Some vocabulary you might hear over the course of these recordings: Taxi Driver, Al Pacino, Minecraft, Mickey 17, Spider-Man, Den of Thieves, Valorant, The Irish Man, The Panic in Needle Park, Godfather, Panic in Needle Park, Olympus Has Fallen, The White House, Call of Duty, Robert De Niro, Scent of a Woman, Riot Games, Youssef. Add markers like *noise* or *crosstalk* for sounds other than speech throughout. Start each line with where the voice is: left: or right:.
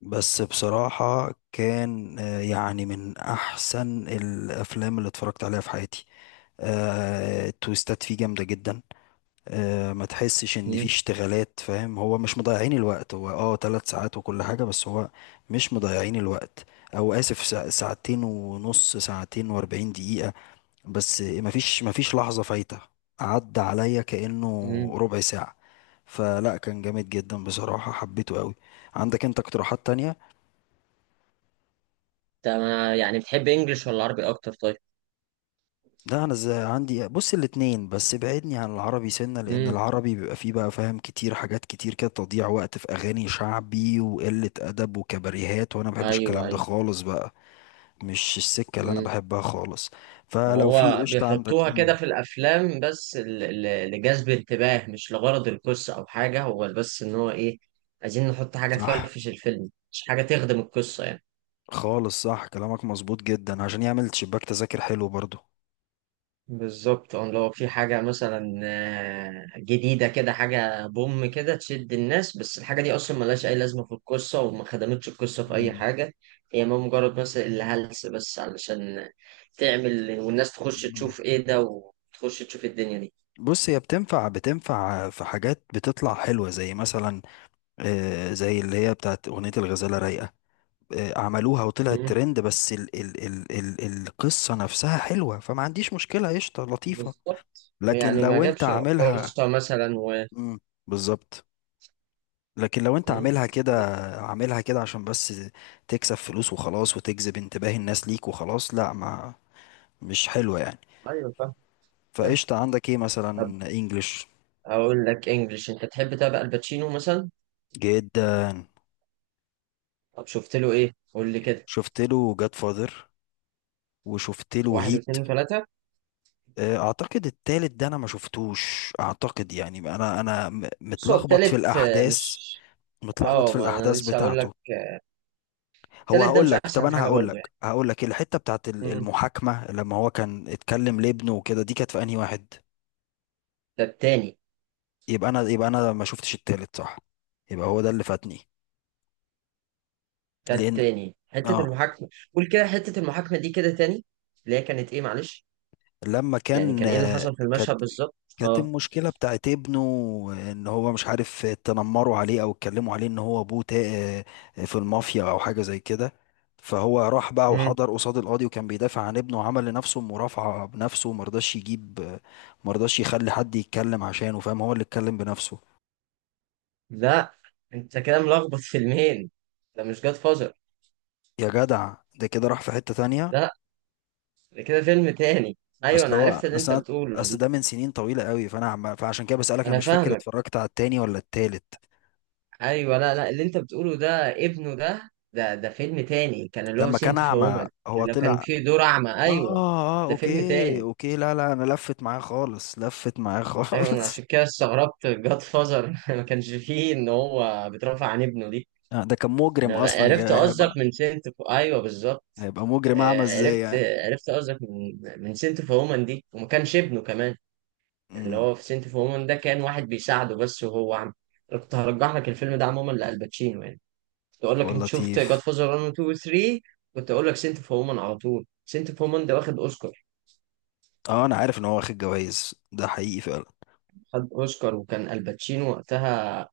left: بس بصراحة كان يعني من أحسن الأفلام اللي اتفرجت عليها في حياتي. التويستات فيه جامدة جدا. ما تحسش إن فيه
right: مم.
left: اشتغالات، فاهم؟ هو مش مضيعين الوقت، هو 3 ساعات وكل حاجة، بس هو مش مضيعين الوقت. أو آسف، ساعتين ونص، ساعتين و40 دقيقة. بس مفيش لحظة فايتة، عدى عليا كأنه
right: مم.
left: ربع ساعة. فلا كان جامد جدا بصراحة، حبيته قوي. عندك انت اقتراحات تانية؟
right: ده يعني بتحب انجلش ولا عربي اكتر، طيب؟
left: لا انا ازاي، عندي بص الاتنين، بس بعدني عن العربي سنة، لان
right: امم.
left: العربي بيبقى فيه بقى، فاهم، كتير حاجات كتير كده تضييع وقت في اغاني شعبي وقلة ادب وكباريهات، وانا ما بحبش
right: ايوه
left: الكلام ده
right: ايوه.
left: خالص بقى، مش السكة اللي انا
right: امم.
left: بحبها خالص.
right: ما
left: فلو في
right: هو
left: قشطة عندك.
right: بيحطوها كده
left: مم،
right: في الافلام، بس لجذب انتباه، مش لغرض القصه او حاجه. هو بس ان هو ايه، عايزين نحط حاجه
left: صح،
right: تفرفش الفيلم مش حاجه تخدم القصه يعني.
left: خالص صح، كلامك مظبوط جدا، عشان يعمل شباك تذاكر حلو برضو.
right: بالظبط، اه، لو في حاجة مثلا جديدة كده، حاجة بوم كده تشد الناس، بس الحاجة دي أصلا ملهاش أي لازمة في القصة وما خدمتش القصة في أي
left: مم،
right: حاجة. هي ما مجرد مثلا اللي هلس، بس علشان تعمل والناس تخش
left: مم.
right: تشوف إيه ده وتخش تشوف الدنيا دي.
left: بص، هي بتنفع، بتنفع في حاجات بتطلع حلوة، زي مثلا زي اللي هي بتاعت أغنية الغزالة رايقة. عملوها وطلعت
right: مم.
left: ترند، بس ال القصة نفسها حلوة، فما عنديش مشكلة، قشطة لطيفة.
right: بالظبط،
left: لكن
right: يعني ما
left: لو انت
right: جابش
left: عاملها.
right: رقاصة مثلا و...
left: مم، بالظبط. لكن لو انت
right: مم.
left: عاملها كده، عاملها كده عشان بس تكسب فلوس وخلاص، وتجذب انتباه الناس ليك وخلاص، لا، ما مش حلوة يعني.
right: أيوة فاهم. فاهم.
left: فقشطة، عندك ايه مثلا؟
right: طب
left: انجلش.
right: أقول لك إنجلش. أنت تحب تابع الباتشينو مثلا؟
left: جدا.
right: طب شفت له إيه؟ قول لي كده.
left: شفت له جاد فاذر، وشفت له
right: واحد
left: هيت.
right: واثنين وثلاثة.
left: اعتقد التالت ده انا ما شفتوش، اعتقد يعني، انا
right: بص، هو
left: متلخبط في
right: التالت
left: الاحداث،
right: مش...
left: متلخبط
right: اه
left: في
right: ما انا
left: الاحداث
right: لسه هقول
left: بتاعته.
right: لك. التالت ده
left: هقول
right: مش
left: لك، طب
right: احسن
left: انا
right: حاجه
left: هقول
right: برضو
left: لك،
right: يعني.
left: هقول لك الحته بتاعت
right: مم.
left: المحاكمه، لما هو كان اتكلم لابنه وكده، دي كانت في انهي واحد؟
right: ده التاني.
left: يبقى انا ما شفتش التالت، صح؟ يبقى هو ده اللي فاتني.
right: ده
left: لان
right: التاني، حته
left: اه
right: المحاكمه. قول كده، حته المحاكمه دي كده تاني. اللي هي كانت ايه، معلش؟
left: لما
right: يعني
left: كان
right: كان ايه اللي حصل في
left: كانت،
right: المشهد بالظبط؟
left: كانت
right: اه.
left: المشكلة بتاعت ابنه، ان هو مش عارف، تنمروا عليه او اتكلموا عليه ان هو ابوه في المافيا او حاجة زي كده. فهو راح بقى
right: مم.
left: وحضر قصاد القاضي، وكان بيدافع عن ابنه وعمل لنفسه مرافعة بنفسه، ومرضاش يجيب، مرضاش يخلي حد يتكلم عشانه، فاهم؟ هو اللي اتكلم بنفسه.
right: لا، انت كده ملخبط فيلمين. ده مش جاد فازر.
left: يا جدع ده كده راح في حتة تانية.
right: لا، ده كده فيلم تاني. ايوه
left: اصل
right: انا
left: هو
right: عرفت اللي انت
left: اصل أنا-
right: بتقوله.
left: اصل ده من سنين طويلة قوي، فانا فعشان كده بسألك، انا
right: انا
left: مش فاكر
right: فاهمك.
left: اتفرجت على التاني ولا التالت.
right: ايوه، لا لا، اللي انت بتقوله ده ابنه، ده فيلم تاني، كان اللي هو
left: لما كان
right: سنت في
left: اعمى
right: وومن.
left: هو
right: اللي كان
left: طلع.
right: فيه دور اعمى،
left: اه
right: ايوه.
left: اه،
right: ده فيلم
left: اوكي
right: تاني.
left: اوكي لا انا لفت معاه خالص، لفت معاه *laughs*
right: ايوه، انا
left: خالص.
right: عشان كده استغربت جاد فازر *laughs* ما كانش فيه ان هو بيترافع عن ابنه دي.
left: ده كان مجرم
right: انا
left: اصلا،
right: عرفت قصدك
left: هيبقى،
right: من سنت في... ايوه بالظبط.
left: هيبقى مجرم اعمى ازاي
right: عرفت
left: يعني.
right: عرفت قصدك من سنت في وومن دي، وما كانش ابنه كمان. اللي
left: امم
right: هو في سنت في وومن ده كان واحد بيساعده بس، وهو عم... كنت هرجح لك الفيلم ده عموما لألباتشينو يعني. تقول لك
left: هو
right: انت شفت
left: لطيف.
right: جاد فازر 1 و 2 و 3، كنت اقول لك سنت اوف وومن على طول. سنت اوف وومن ده واخد اوسكار.
left: اه انا عارف ان هو واخد جوائز، ده حقيقي فعلا.
right: خد اوسكار، وكان الباتشينو وقتها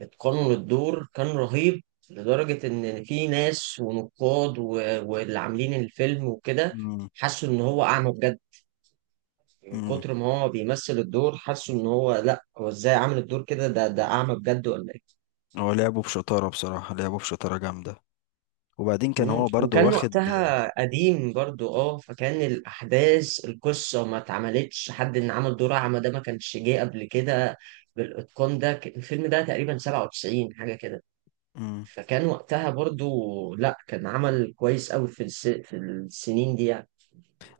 right: اتقنوا للدور، كان رهيب، لدرجة ان في ناس ونقاد واللي عاملين الفيلم وكده
left: امم
right: حسوا ان هو اعمى بجد، من
left: امم
right: كتر ما هو بيمثل الدور. حسوا ان هو، لا، هو ازاي عامل الدور كده؟ ده اعمى بجد ولا...
left: هو لعبه بشطارة بصراحة، لعبه بشطارة جامدة. وبعدين كان
right: مم.
left: هو برضو
right: وكان
left: واخد.
right: وقتها قديم برضو، اه، فكان الأحداث، القصة ما اتعملتش، حد إن عمل دور أعمى ده ما كانش جه قبل كده بالإتقان ده. الفيلم ده تقريبا 97 حاجة كده،
left: مم.
right: فكان وقتها برضو، لا، كان عمل كويس أوي في في السنين دي يعني.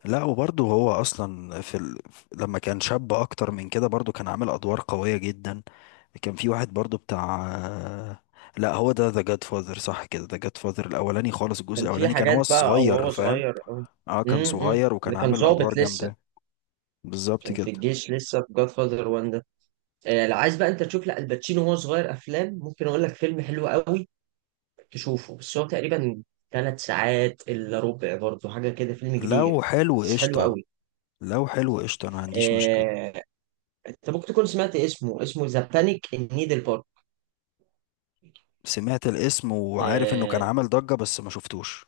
left: لا، وبرضه هو اصلا في ال... لما كان شاب اكتر من كده، برضه كان عامل ادوار قوية جدا. كان في واحد برضه بتاع، لا هو ده ذا جاد فاذر، صح كده، ذا جاد فاذر الاولاني خالص، الجزء
right: كان في
left: الاولاني كان
right: حاجات
left: هو
right: بقى، أو
left: الصغير،
right: هو
left: فاهم؟
right: صغير أو...
left: اه كان
right: امم.
left: صغير، وكان
right: اللي كان
left: عامل
right: ظابط
left: ادوار
right: لسه،
left: جامدة. بالظبط
right: كان في
left: كده.
right: الجيش لسه في جاد فاذر 1 ده. لو عايز بقى انت تشوف لا الباتشينو وهو صغير، افلام، ممكن اقول لك فيلم حلو قوي تشوفه. بس هو تقريبا ثلاث ساعات الا ربع برضه حاجه كده، فيلم كبير،
left: لو حلو
right: بس حلو
left: قشطة،
right: قوي.
left: لو حلو قشطة انا ما عنديش مشكلة.
right: آه، انت ممكن تكون سمعت اسمه ذا بانيك ان نيدل
left: سمعت الاسم وعارف انه كان
right: بارك.
left: عامل ضجة بس ما شفتوش.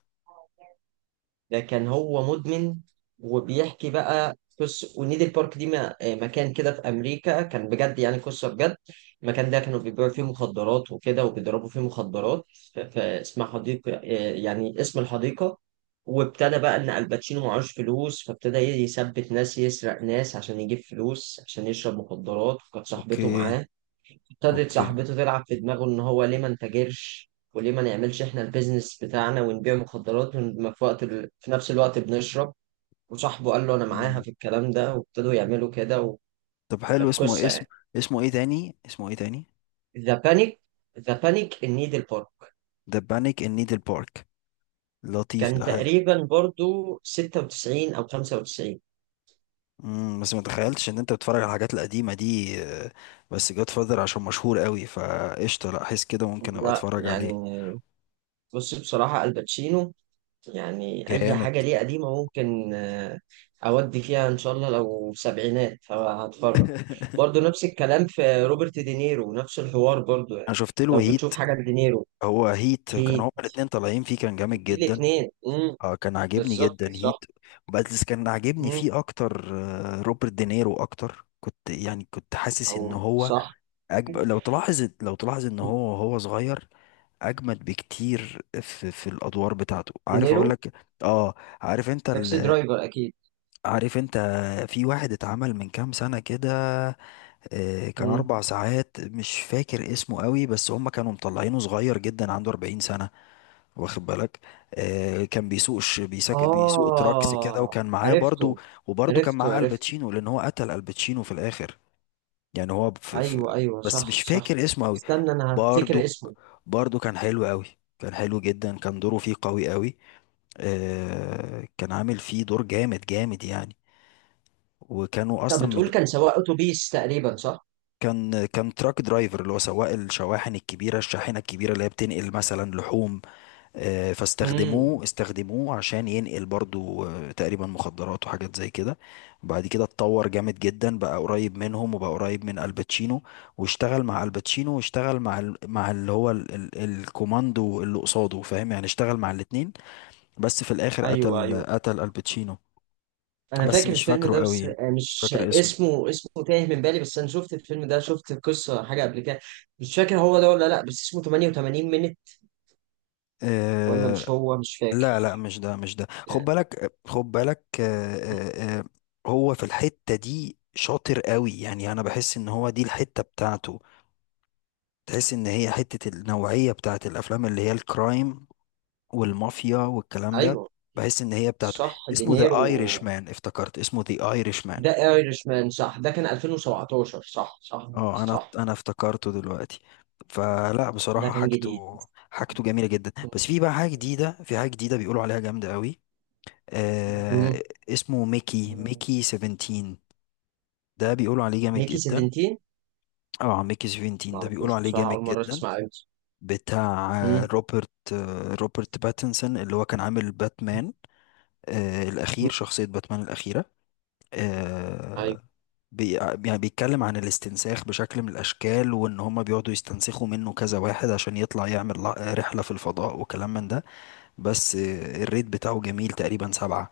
right: ده كان هو مدمن، وبيحكي بقى قصة. ونيدل بارك دي مكان كده في أمريكا، كان بجد يعني، قصة بجد. المكان ده كانوا بيبيعوا فيه مخدرات وكده، وبيضربوا فيه مخدرات. فاسمها حديقة، يعني اسم الحديقة. وابتدى بقى إن الباتشينو معهوش فلوس، فابتدى يثبت ناس، يسرق ناس عشان يجيب فلوس عشان يشرب مخدرات، وكانت صاحبته
left: اوكي
right: معاه. ابتدت
left: اوكي
right: صاحبته تلعب في دماغه ان هو ليه ما نتاجرش، وليه ما نعملش احنا البيزنس بتاعنا ونبيع مخدرات، في وقت في نفس الوقت بنشرب. وصاحبه قال له انا معاها
left: مم.
right: في الكلام ده، وابتدوا يعملوا كده.
left: طب حلو،
right: وكانت
left: اسمه
right: قصه
left: اسم،
right: يعني.
left: اسمه ايه تاني، اسمه ايه تاني؟
right: ذا بانيك. ذا بانيك ان نيدل بارك.
left: The Panic in Needle Park. لطيف
right: كان
left: ده، حلو.
right: تقريبا برضو 96 او 95.
left: بس ما تخيلتش ان انت بتتفرج على الحاجات القديمه دي. بس جاد فاذر عشان مشهور قوي، فقشطه، لا حس كده ممكن ابقى
right: لا
left: اتفرج
right: يعني،
left: عليه.
right: بص، بصراحه الباتشينو، يعني أي
left: جامد.
right: حاجة ليه قديمة ممكن أودي فيها إن شاء الله. لو سبعينات فهتفرج. برضه
left: *laughs*
right: نفس الكلام في روبرت دينيرو، نفس الحوار برضه يعني.
left: انا شفت له
right: لو
left: هيت.
right: بتشوف حاجة لدينيرو.
left: هو هيت كان
right: هي
left: هما الاتنين طالعين فيه، كان جامد
right: في
left: جدا.
right: الاتنين
left: اه كان عاجبني
right: بالظبط
left: جدا
right: صح.
left: هيت. بس كان عاجبني
right: مم،
left: فيه اكتر روبرت دينيرو اكتر، كنت يعني كنت حاسس ان
right: أو
left: هو
right: صح.
left: لو تلاحظ، لو تلاحظ ان هو، هو صغير اجمد بكتير في الادوار بتاعته، عارف اقول
right: دينيرو،
left: لك؟ اه. عارف انت
right: تاكسي
left: ال...
right: درايفر أكيد.
left: عارف انت، في واحد اتعمل من كام سنه كده، كان
right: مم.
left: 4 ساعات، مش فاكر اسمه قوي، بس هم كانوا مطلعينه صغير جدا، عنده 40 سنه، واخد بالك؟ كان بيسوق بيسوق تراكس كده،
right: آه
left: وكان معاه برضو،
right: عرفته.
left: وبرضو كان
right: عرفته
left: معاه
right: عرفته
left: الباتشينو، لان هو قتل الباتشينو في الاخر. يعني هو في... في...
right: أيوه أيوه،
left: بس
right: صح
left: مش
right: صح.
left: فاكر اسمه قوي.
right: استنى أنا هفتكر
left: برضو،
right: اسمه.
left: برضو كان حلو قوي. كان حلو جدا، كان دوره فيه قوي قوي. آه كان عامل فيه دور جامد جامد يعني. وكانوا
right: طب
left: اصلا مج...
right: بتقول كان سواق أتوبيس تقريبا، صح؟
left: كان، كان تراك درايفر، اللي هو سواق الشواحن الكبيره، الشاحنه الكبيره اللي هي بتنقل مثلا لحوم.
right: امم،
left: فاستخدموه، استخدموه عشان ينقل برضو تقريبا مخدرات وحاجات زي كده. وبعد كده اتطور جامد جدا، بقى قريب منهم وبقى قريب من الباتشينو، واشتغل مع الباتشينو واشتغل مع ال... مع اللي هو ال... ال... الكوماندو اللي قصاده، فاهم؟ يعني اشتغل مع الاتنين، بس في الاخر
right: ايوه
left: قتل،
right: ايوه.
left: قتل الباتشينو.
right: انا
left: بس
right: فاكر
left: مش
right: الفيلم
left: فاكره
right: ده، بس
left: قوي، مش
right: مش
left: فاكر اسمه.
right: اسمه تايه من بالي. بس انا شفت الفيلم ده، شفت القصه حاجه قبل كده. مش فاكر هو ده ولا لا، بس اسمه 88 مينت، ولا
left: آه،
right: مش هو، مش
left: لا
right: فاكر.
left: لا مش ده، مش ده، خد
right: آه،
left: بالك، خد بالك،
right: مم.
left: هو في الحتة دي شاطر قوي يعني، انا بحس ان هو دي الحتة بتاعته. تحس ان هي حتة، النوعية بتاعت الافلام اللي هي الكرايم والمافيا والكلام ده،
right: ايوه
left: بحس ان هي بتاعته.
right: صح،
left: اسمه ذا
right: دينيرو،
left: ايرش مان، افتكرت اسمه ذا ايرش مان.
right: ده ايرش مان صح، ده كان 2017، صح صح
left: اه انا
right: صح.
left: انا افتكرته دلوقتي. فلا
right: ده
left: بصراحة
right: كان جديد.
left: حاجته، حاجته جميلة جدا. بس في بقى حاجة جديدة، في حاجة جديدة بيقولوا عليها جامدة قوي
right: مم.
left: آه، اسمه ميكي، ميكي 17، ده بيقولوا عليه جامد
right: ميكي
left: جدا.
right: 17،
left: اه، ميكي 17
right: ما
left: ده بيقولوا
right: اعرفوش
left: عليه
right: بصراحه،
left: جامد
right: اول مره
left: جدا.
right: اسمع عنه.
left: بتاع
right: مم.
left: روبرت، روبرت باتنسون اللي هو كان عامل باتمان. آه
right: مم.
left: الأخير، شخصية باتمان الأخيرة.
right: ايوه.
left: آه. بي يعني بيتكلم عن الاستنساخ بشكل من الأشكال، وإن هما بيقعدوا يستنسخوا منه كذا واحد عشان يطلع يعمل رحلة في الفضاء وكلام من ده. بس الريت بتاعه جميل تقريبا 7،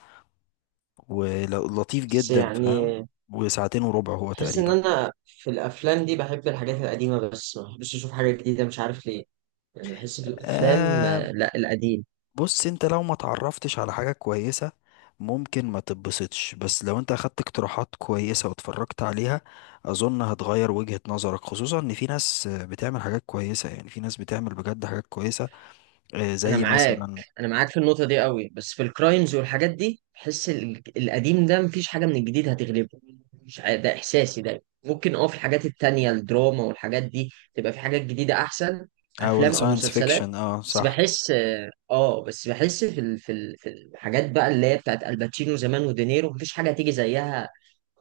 left: ولطيف
right: بس
left: جدا، فاهم؟
right: يعني
left: وساعتين وربع هو
right: بحس ان
left: تقريبا.
right: انا في الافلام دي بحب الحاجات القديمه، بس ما بحبش اشوف حاجه جديده، مش عارف ليه. يعني بحس في الافلام
left: آه.
right: لا القديم.
left: بص انت لو ما تعرفتش على حاجة كويسة، ممكن ما تتبسطش. بس لو انت اخدت اقتراحات كويسة واتفرجت عليها، اظن هتغير وجهة نظرك، خصوصا ان في ناس بتعمل حاجات كويسة يعني، في ناس بتعمل بجد حاجات كويسة آه،
right: انا
left: زي
right: معاك.
left: مثلا.
right: انا معاك في النقطه دي قوي، بس في الكرايمز والحاجات دي بحس القديم ده مفيش حاجه من الجديد هتغلبه. مش عارف، ده احساسي، ده ممكن اه في الحاجات التانية الدراما والحاجات دي تبقى في حاجات جديده احسن،
left: او
right: افلام او
left: الساينس
right: مسلسلات.
left: فيكشن، اه
right: بس
left: صح.
right: بحس اه آه، بس بحس في في في الحاجات بقى اللي هي بتاعت الباتشينو زمان ودينيرو، مفيش حاجه هتيجي زيها.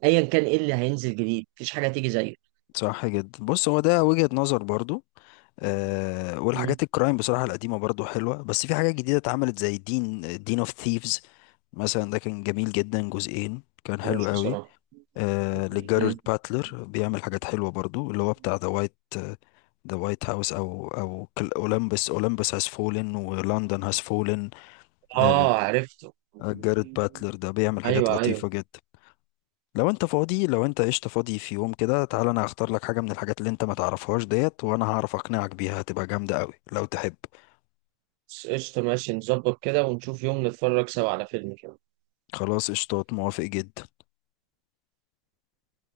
right: ايا كان ايه اللي هينزل جديد، مفيش حاجه هتيجي زيه.
left: صح جدا، بص هو ده وجهة نظر برضو. آه،
right: مم.
left: والحاجات الكرايم بصراحة القديمة برضو حلوة، بس في حاجات جديدة اتعملت زي دين اوف ثيفز مثلا، ده كان جميل جدا، جزئين كان
right: هو
left: حلو
right: شو
left: قوي.
right: بصراحة.
left: آه، لجاريد
right: مم.
left: باتلر، بيعمل حاجات حلوة برضو، اللي هو بتاع ذا وايت، ذا وايت هاوس او او اولمبس، اولمبس هاز فولن، ولندن هاز فولن. آه.
right: اه عرفته.
left: جاريد باتلر ده بيعمل حاجات
right: ايوه ايوه.
left: لطيفة جدا. لو انت فاضي، لو انت قشطة فاضي في يوم كده تعالى، انا هختار لك حاجة من الحاجات اللي انت ما تعرفهاش ديت، وانا هعرف اقنعك بيها، هتبقى جامدة قوي لو تحب.
right: بس قشطة، ماشي، نظبط كده ونشوف يوم نتفرج سوا على فيلم كده.
left: خلاص قشطات، موافق جدا.